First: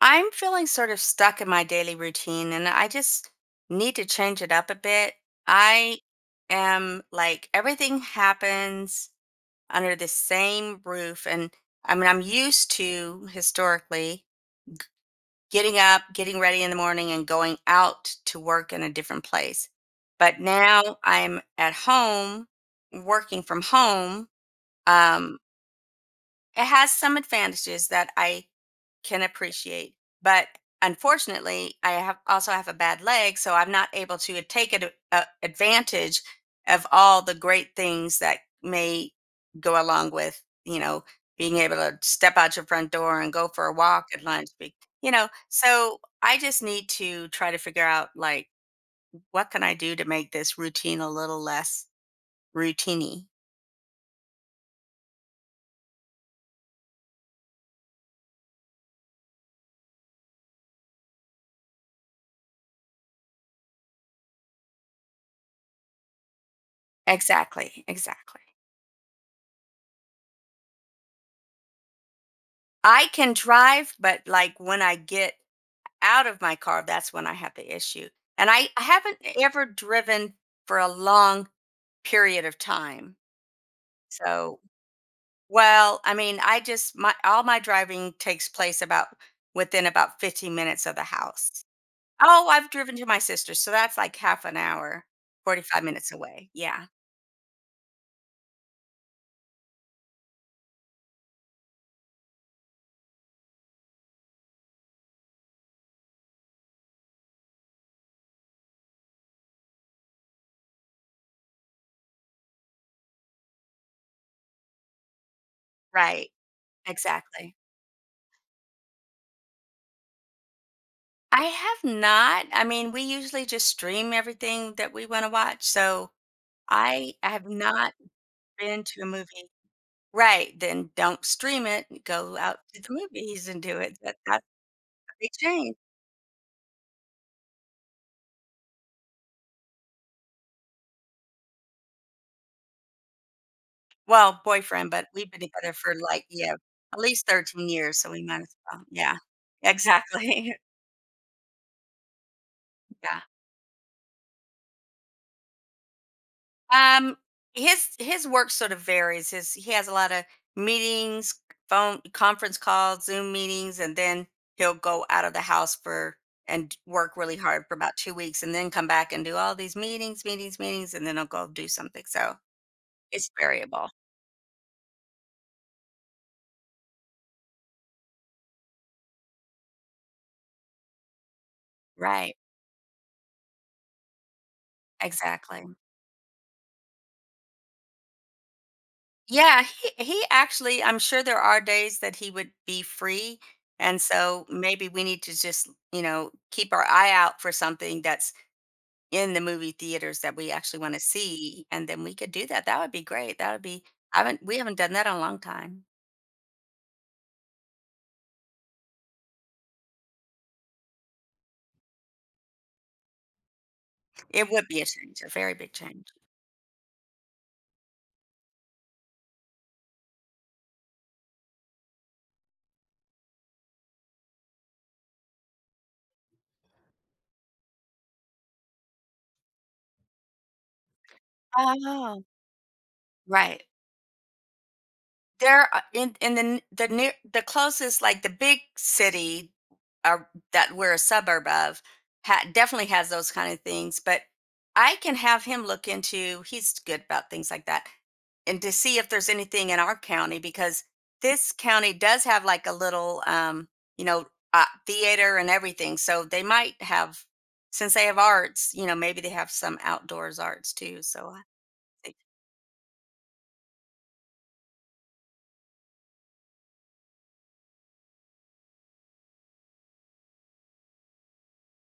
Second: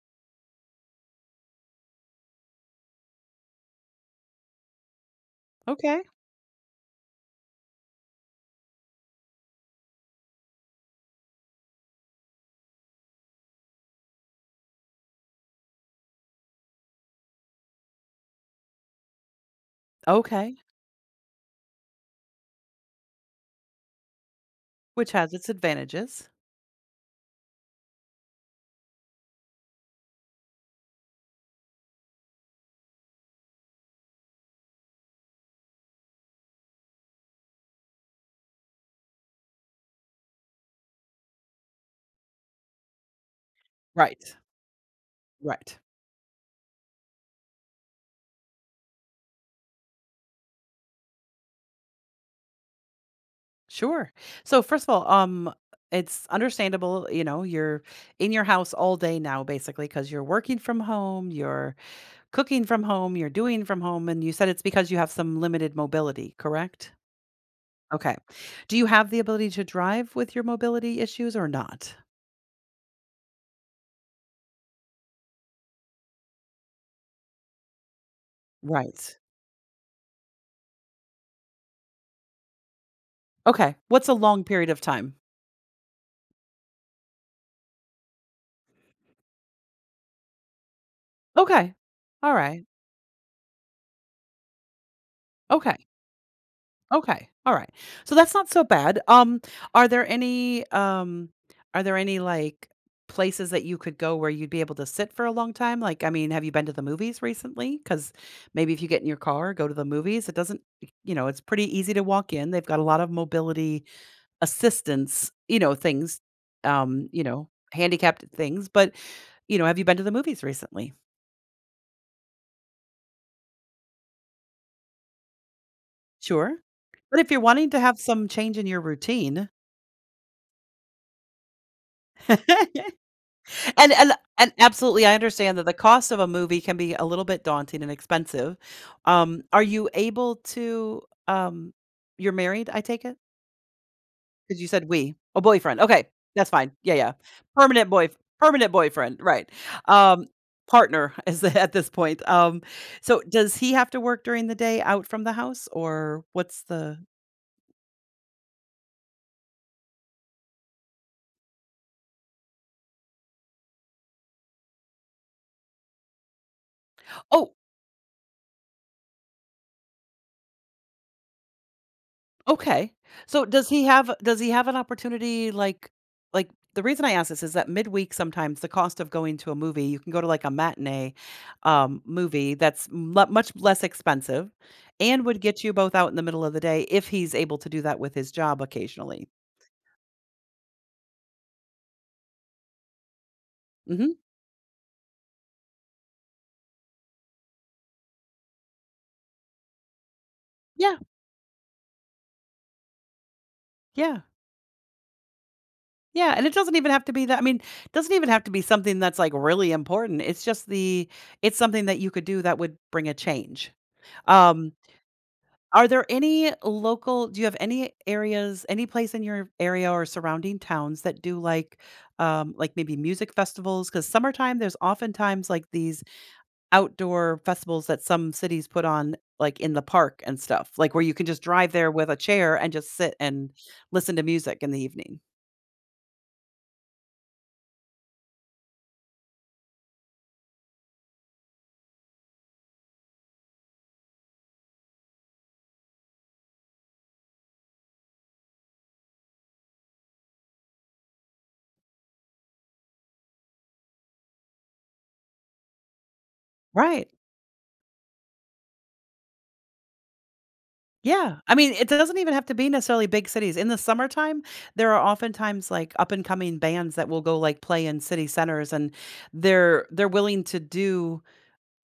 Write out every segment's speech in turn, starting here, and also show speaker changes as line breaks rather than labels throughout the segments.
I'm feeling sort of stuck in my daily routine and I just need to change it up a bit. I
Okay.
am, like, everything happens under the same roof. And I'm used to, historically, getting up, getting ready in the morning and going out to work in a different place. But
Okay.
now I'm at home working from home.
Which has
Um
its advantages.
it has some advantages that I can appreciate. But unfortunately, I have also have a bad leg, so I'm not able to take advantage of all the great things that may go along with, being able to step out your front door and go for a walk at
Right.
lunch. You know,
Right.
so I just need to try to figure out, like, what can I do to make this routine a little less routiny?
Sure. So first of all, it's understandable, you know, you're in your house all day now, basically, because you're working from home, you're cooking from home, you're doing from home, and you said it's because you have some limited mobility, correct?
Exactly,
Okay.
exactly.
Do you have the ability to drive with your mobility issues or not?
I can drive, but, like, when I get out of my car, that's when I have the issue. And I
Right.
haven't ever driven for a long period of time.
Okay. What's a long
So,
period of time?
well, I mean, I just my all my driving takes place about within about 15 minutes of the house.
Okay. All
Oh,
right.
I've driven to my sister's, so that's like half an hour, 45
Okay.
minutes away. Yeah,
Okay. All right. So that's not so bad. Are there any like places that you could go where you'd be able to sit for a long time? Like, I mean, have you been to the movies recently? Because maybe if you get in your car, go to the movies, it doesn't, you know, it's pretty easy to walk in. They've got a lot of mobility assistance, you know, things,
right.
you know,
Exactly.
handicapped things. But, you know, have you been to the movies recently?
I have not. I mean, we usually just stream everything that we want to watch. So
Sure.
I
But
I
if you're
have
wanting to
not
have some change in your
been to a movie.
routine.
Right, then don't stream it, go out to the movies and do
And
it.
and
That's
and absolutely,
a
I
big
understand that the
change.
cost of a movie can be a little bit daunting and expensive. Are you able to um, you're married, I take it,
Well,
because you said
boyfriend, but
"we."
we've
Oh,
been together
boyfriend,
for,
okay,
like,
that's
yeah,
fine. Yeah,
at
yeah.
least 13
Permanent
years,
boy
so we might as
permanent
well. Yeah,
boyfriend, right. Um,
exactly.
partner is at this point.
Yeah.
So does he have to work during the day out from the house, or what's the—
Um, his work sort of varies. His He has a lot of meetings, phone conference calls, Zoom meetings, and then he'll go out of the house for and work really
Oh,
hard for about 2 weeks and then come back and do all these meetings, meetings, meetings, and then he'll go do something, so
okay.
it's
So
variable.
does he have an opportunity like the reason I ask this is that midweek sometimes the cost of going to a movie, you can go to like a matinee
Right,
movie that's mu much less expensive and would get
exactly.
you both out in the middle of the day if he's able to do that with his job occasionally.
Yeah, he actually, I'm sure there are days that he would be free, and
Mhm.
so maybe we need to just, you know, keep our eye out for something that's in the movie theaters that we actually
Yeah.
wanna see, and then we could do that. That would be great. That would be I
Yeah.
haven't we haven't done that in a long time.
Yeah, and it doesn't even have to be that, I mean, it doesn't even have to be something that's like really important. It's just the it's something that you could do that would bring a change.
It would
Um,
be a change, a very big
are there
change.
any local do you have any areas, any place in your area or surrounding towns that do, like maybe music festivals? Because summertime, there's oftentimes like these outdoor festivals that some cities put on, like in the park and stuff, like where you can just drive there with a
Oh,
chair and just sit and
right.
listen to music in the evening.
There are in the near the closest, like, the big city are that we're a suburb of definitely has those kind of things. But I can have him look into He's good about things like that, and to see if there's anything in our county. Because this county does have like a little, you know theater and everything, so they might
Right.
have, since they have arts, you know, maybe they have some outdoors arts too. So
Yeah. I mean, it
sì.
doesn't even have to be necessarily big cities. In the summertime, there are oftentimes like up and coming bands that will go like play in city centers and they're willing to do,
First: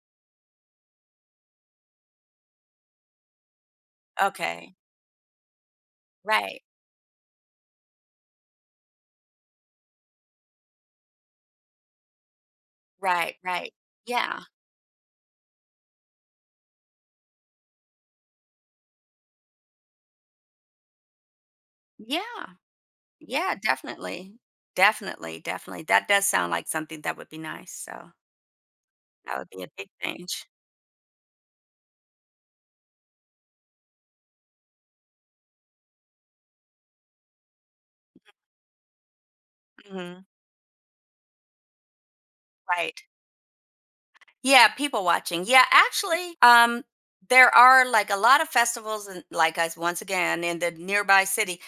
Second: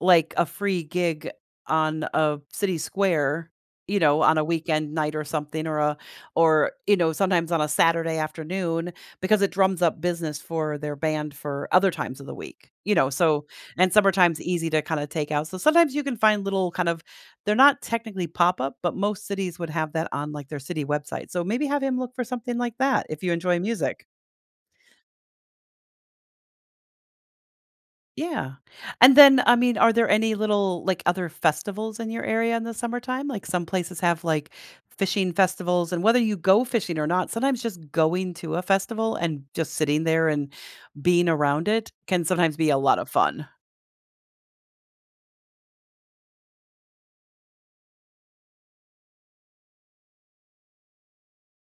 like, a free gig on a city square, you know, on a
Okay.
weekend night or something, or a—
Right.
or, you know, sometimes on a Saturday afternoon because it drums up business for their band for other times of the week, you know.
Right,
So,
right.
and
Yeah.
summertime's easy to kinda take out, so sometimes you can find little kind of— they're not technically pop-up, but most cities would have that on, like, their city website, so maybe have him look for
Yeah.
something like that if you
Yeah,
enjoy music.
definitely. Definitely, definitely. That does sound like something that would be nice, so
Yeah. And
that
then,
would
I
be a
mean,
big
are there any
change.
little, like, other festivals in your area in the summertime? Like, some places have, like, fishing festivals, and whether you go fishing or not, sometimes just going to a festival and just sitting
Mhm.
there and being around it can sometimes be a lot
Right.
of fun.
Yeah, people watching. Yeah, actually, there are like a lot of festivals, and like once again in the nearby city,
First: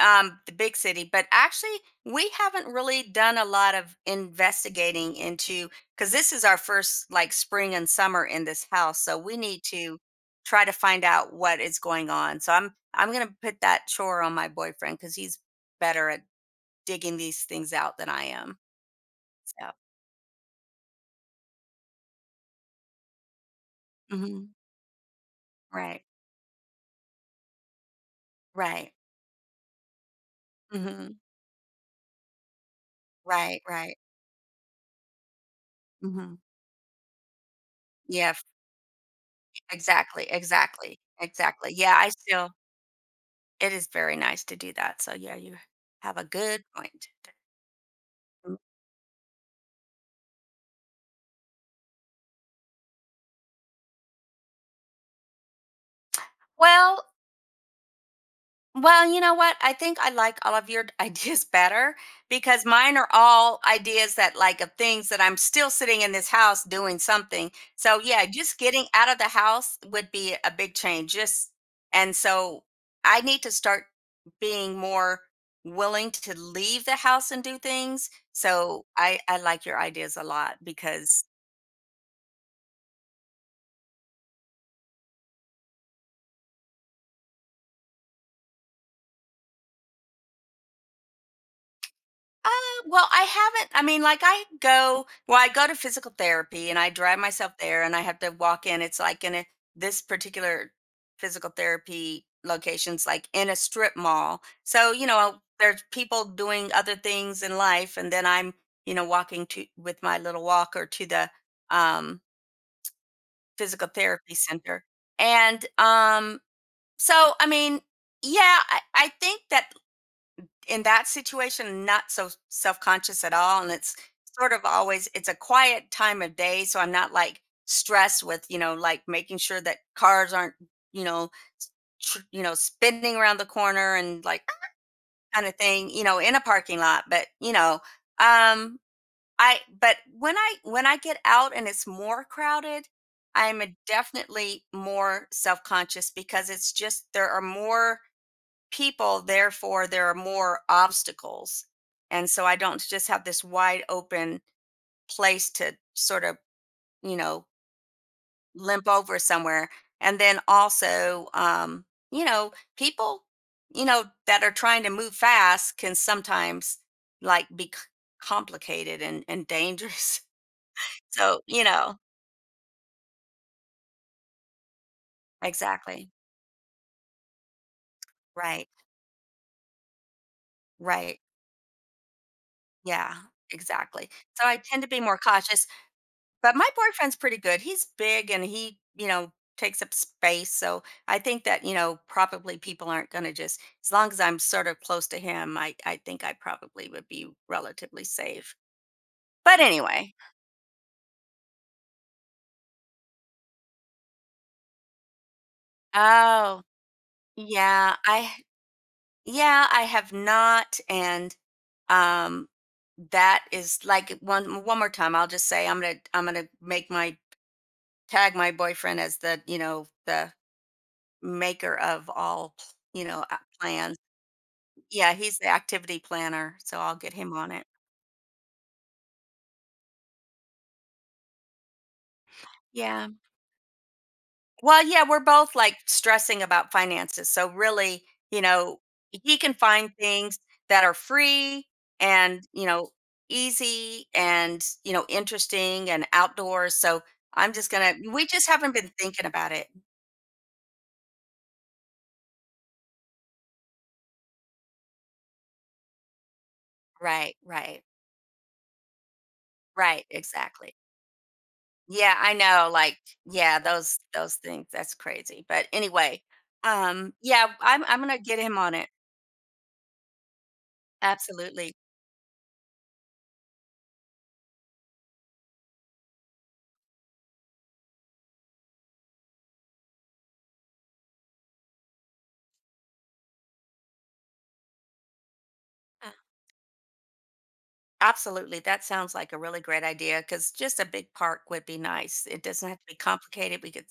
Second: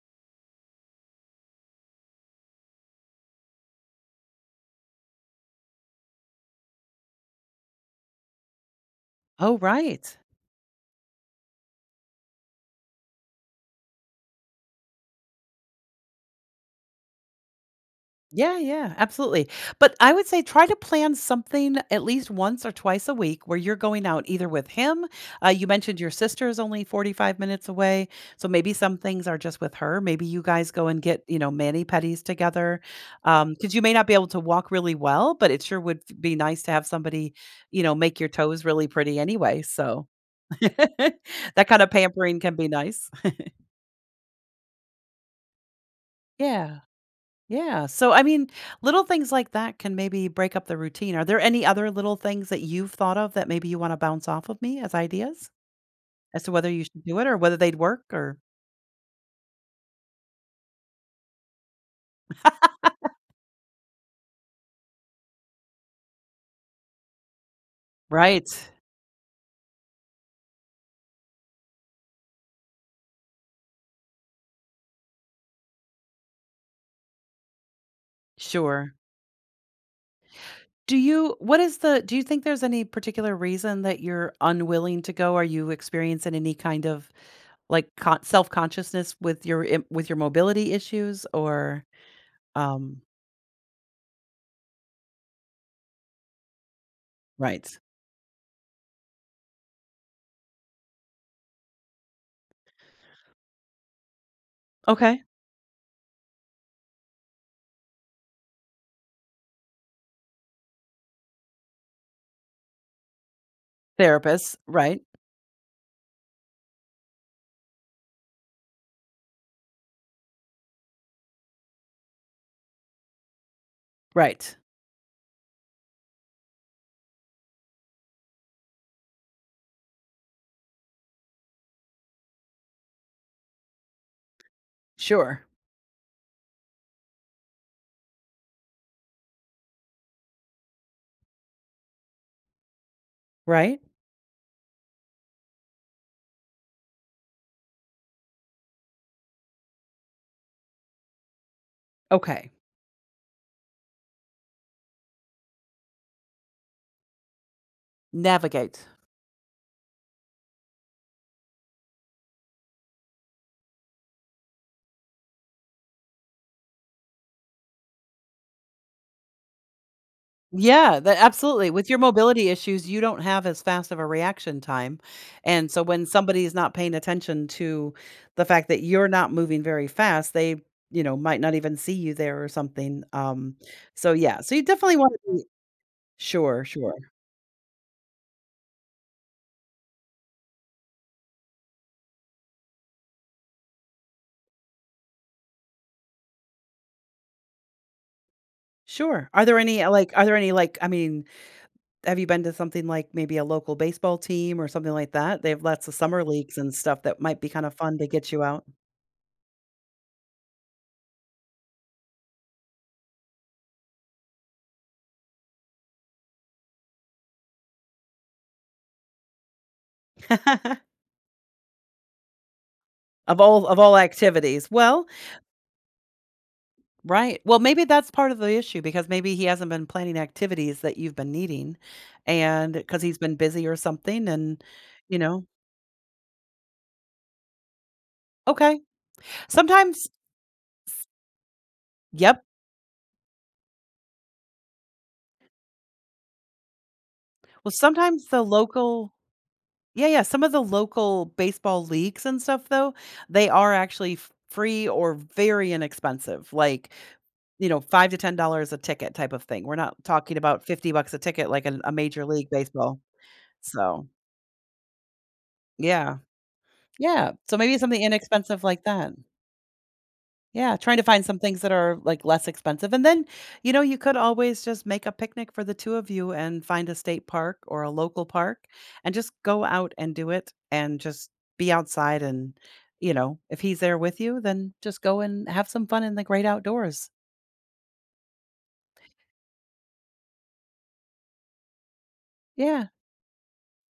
the big city. But actually, we haven't really done a lot of investigating into because this is our first like spring and summer in this house, so we
Oh,
need to
right.
try to find out what is going on. So I'm gonna put that chore on my boyfriend because he's better at digging these things out than I am.
Yeah, yeah, absolutely.
So,
But I would say try to plan something at least once or twice a week where you're going out
mhm,
either with him. You mentioned
right,
your sister is only 45 minutes away. So maybe
right.
some things are just with her. Maybe you guys go and
Hmm.
get, you know, mani pedis together.
Right,
Because you may
right.
not be able to walk really well, but it sure would be
Mhm.
nice to have somebody, you know, make your
Yeah, f
toes really pretty anyway. So
Exactly, exactly,
that
exactly.
kind of
Yeah, I
pampering
still,
can be nice.
it is very nice to do that, so yeah, you have a good
Yeah.
point.
Yeah. So, I mean,
Mm.
little things like that can maybe break up the routine. Are there any other little things that you've thought of that maybe you want to bounce off of me as ideas as to whether you should
Well
do it or whether they'd work, or?
Well, you know what? I think I like all of your ideas better, because mine are all ideas that, like, of things that I'm still sitting in this house doing something. So yeah,
Right.
just getting out of the house would be a big change. Just and so I need to start being more willing to leave the house and do things. So
Sure.
I like your ideas a lot. Because
Do you think there's any particular reason that you're unwilling to go? Are you experiencing any kind of like self consciousness with your, with your mobility issues, or,
Uh,
um,
well, I haven't. I mean, like I go, well, I go to physical therapy and I drive myself
right.
there and I have to walk in. It's like in a, this particular physical therapy location's like in a strip mall. So, you
Okay.
know, there's people doing other things in life, and then I'm, you know, walking to with my little walker to the um physical therapy
Therapists.
center.
Right.
And so I mean, yeah, I think that in that situation, not so self-conscious at all. And it's sort
Right.
of always it's a quiet time of day, so I'm not, like, stressed with, you know, like, making sure that cars aren't, you know, s you know, spinning around the corner and, like,
Sure.
kinda thing, you know, in a parking lot. But, you know, um, I, but when I get out and it's more crowded, I'm a
Right.
definitely more self-conscious, because it's just there are more people, therefore there are more obstacles. And so
Okay.
I don't just have this wide open place to sort of, you know,
Navigate.
limp over somewhere. And then also, you know, people, you know, that are trying to move fast can sometimes, like, complicated and dangerous.
Yeah, that
So, you
absolutely. With your
know,
mobility issues, you don't have as fast of a reaction time, and so when
exactly.
somebody is not paying attention to the fact
Right.
that you're not moving very fast, they, you know,
Right.
might not even see you there or something,
Yeah, exactly.
so yeah,
So
so
I
you
tend to
definitely
be
wanna
more
be—
cautious. But
Sure,
my
sure,
boyfriend's pretty good. He's big, and he, you know, takes up space. So I think that, you know, probably people aren't going to, just as long as I'm sort of close to him, I think I probably would be relatively safe.
sure. Are there
But
any, like,
anyway,
are there any, like, I mean, have you been to something like maybe a local baseball team or something like that? They have lots of summer leagues
oh,
and stuff that might be kinda
yeah,
fun to get you out.
yeah, I have not. Um, that is like one more time. I'll just say I'm gonna make my tag my boyfriend as the, you know, the maker of all,
Of all, of
plans.
all activities. Well,
Yeah, he's the activity planner, so I'll get him
right.
on
Well,
it.
maybe that's part of the issue because maybe he hasn't been planning activities that you've been needing, and because
Yeah.
he's been busy or something. And,
Well, yeah,
you
we're
know,
both like stressing about finances. So really, you
okay.
know, he can find
Sometimes,
things that are free
yep.
and, you know, easy and, you know, interesting and outdoors. So I'm just
Well,
going to,
sometimes
we
the
just haven't been
local—
thinking about it.
yeah, yeah. Some of the local baseball leagues and stuff, though, they are actually free or very inexpensive. Like,
Right,
you know,
right.
$5 to $10 a ticket type of thing. We're not
Right,
talking about
exactly.
$50 a ticket like an, a
Yeah,
major
I
league
know, like,
baseball.
yeah, those
So,
those things, that's crazy. But
yeah,
anyway,
yeah.
yeah,
So maybe
I'm
something
going to get him
inexpensive
on
like
it.
that. Yeah, trying to find some things that
Absolutely.
are, like, less expensive, and then, you know, you could always just make a picnic for the two of you and find a state park or a local park and just go out and do it and just be outside and, you know, if he's there with you, then just go and have some fun in the great outdoors.
Absolutely. That sounds like a really great idea, because just a big park would be nice. It doesn't have to
Yeah.
be complicated. We could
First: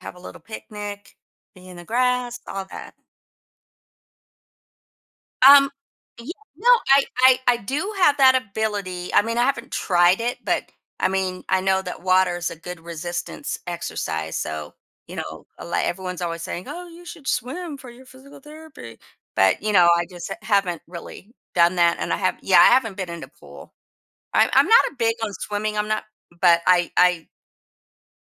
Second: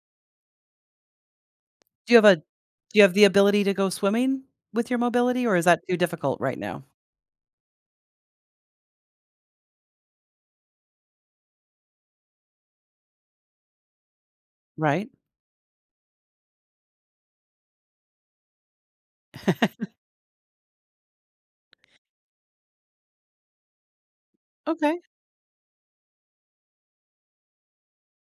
have a little picnic, be in the
Do you have a
grass,
do
all that.
you have the ability to go swimming with your mobility, or is
Um,
that too
yeah,
difficult right
no,
now?
I do have that ability. I mean, I haven't tried it, but I mean, I know that water is a good resistance exercise. So,
Right?
you know, a lot, everyone's always saying, oh, you should swim for your physical therapy. But, you know, I just haven't really done that. And I have, yeah, I haven't been in the pool. I'm not a
Okay.
big on swimming, I'm not, but I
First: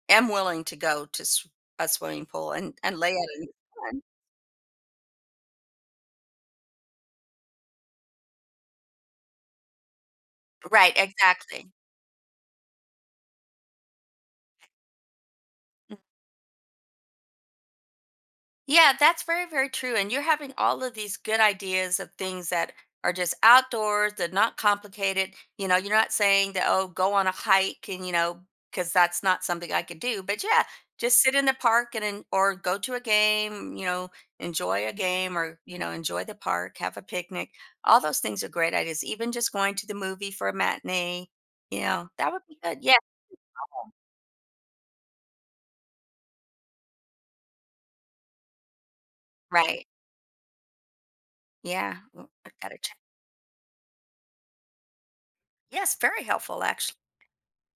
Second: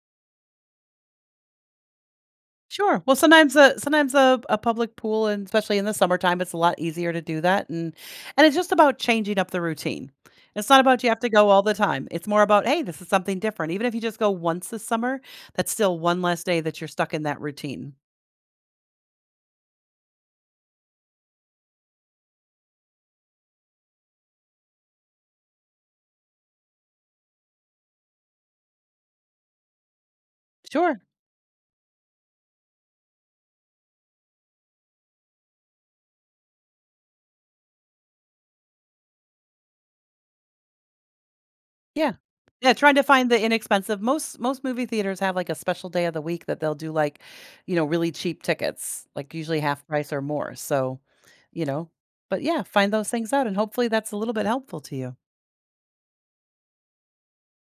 am willing to go to sw a swimming pool and
Sure.
lay
Well,
out in the sun.
sometimes a public pool, and especially in the summertime, it's a lot easier to do that, and it's just about changing up the routine. It's not
Right,
about you have to go all
exactly.
the time. It's more about, hey, this is something different. Even if you just go once this summer, that's still one less day that you're stuck in that routine.
Yeah, that's very, very true. And you're having all of these good ideas of things that are just outdoors, they're not complicated. You know, you're not saying that, oh, go on a hike and, you know, because that's not something I could do. But yeah,
Sure.
just sit in the park and, or go to a game, you know, enjoy a game, or, you know, enjoy the park, have a picnic. All those things are great ideas. Even just going to the movie for a matinee, you know,
Yeah.
that would be
Yeah,
good. Yeah,
trying to find the inexpensive. Most movie theaters have like a special day of the week that they'll do, like, you know, really cheap tickets, like usually half
right.
price or more. So, you know,
Yeah.
but
I
yeah,
gotta
find
check.
those things out and hopefully that's a little bit helpful to you.
Yes, very helpful, actually.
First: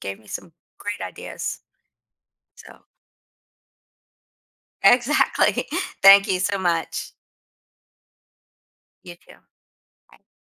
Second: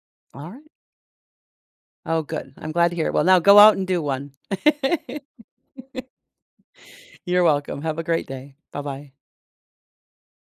Gave me
All
some
right.
great ideas.
Oh, good. I'm
So
glad to hear it. Well, now go out and do one.
exactly. Thank you so much.
You're welcome. Have a great day. Bye bye.
You too.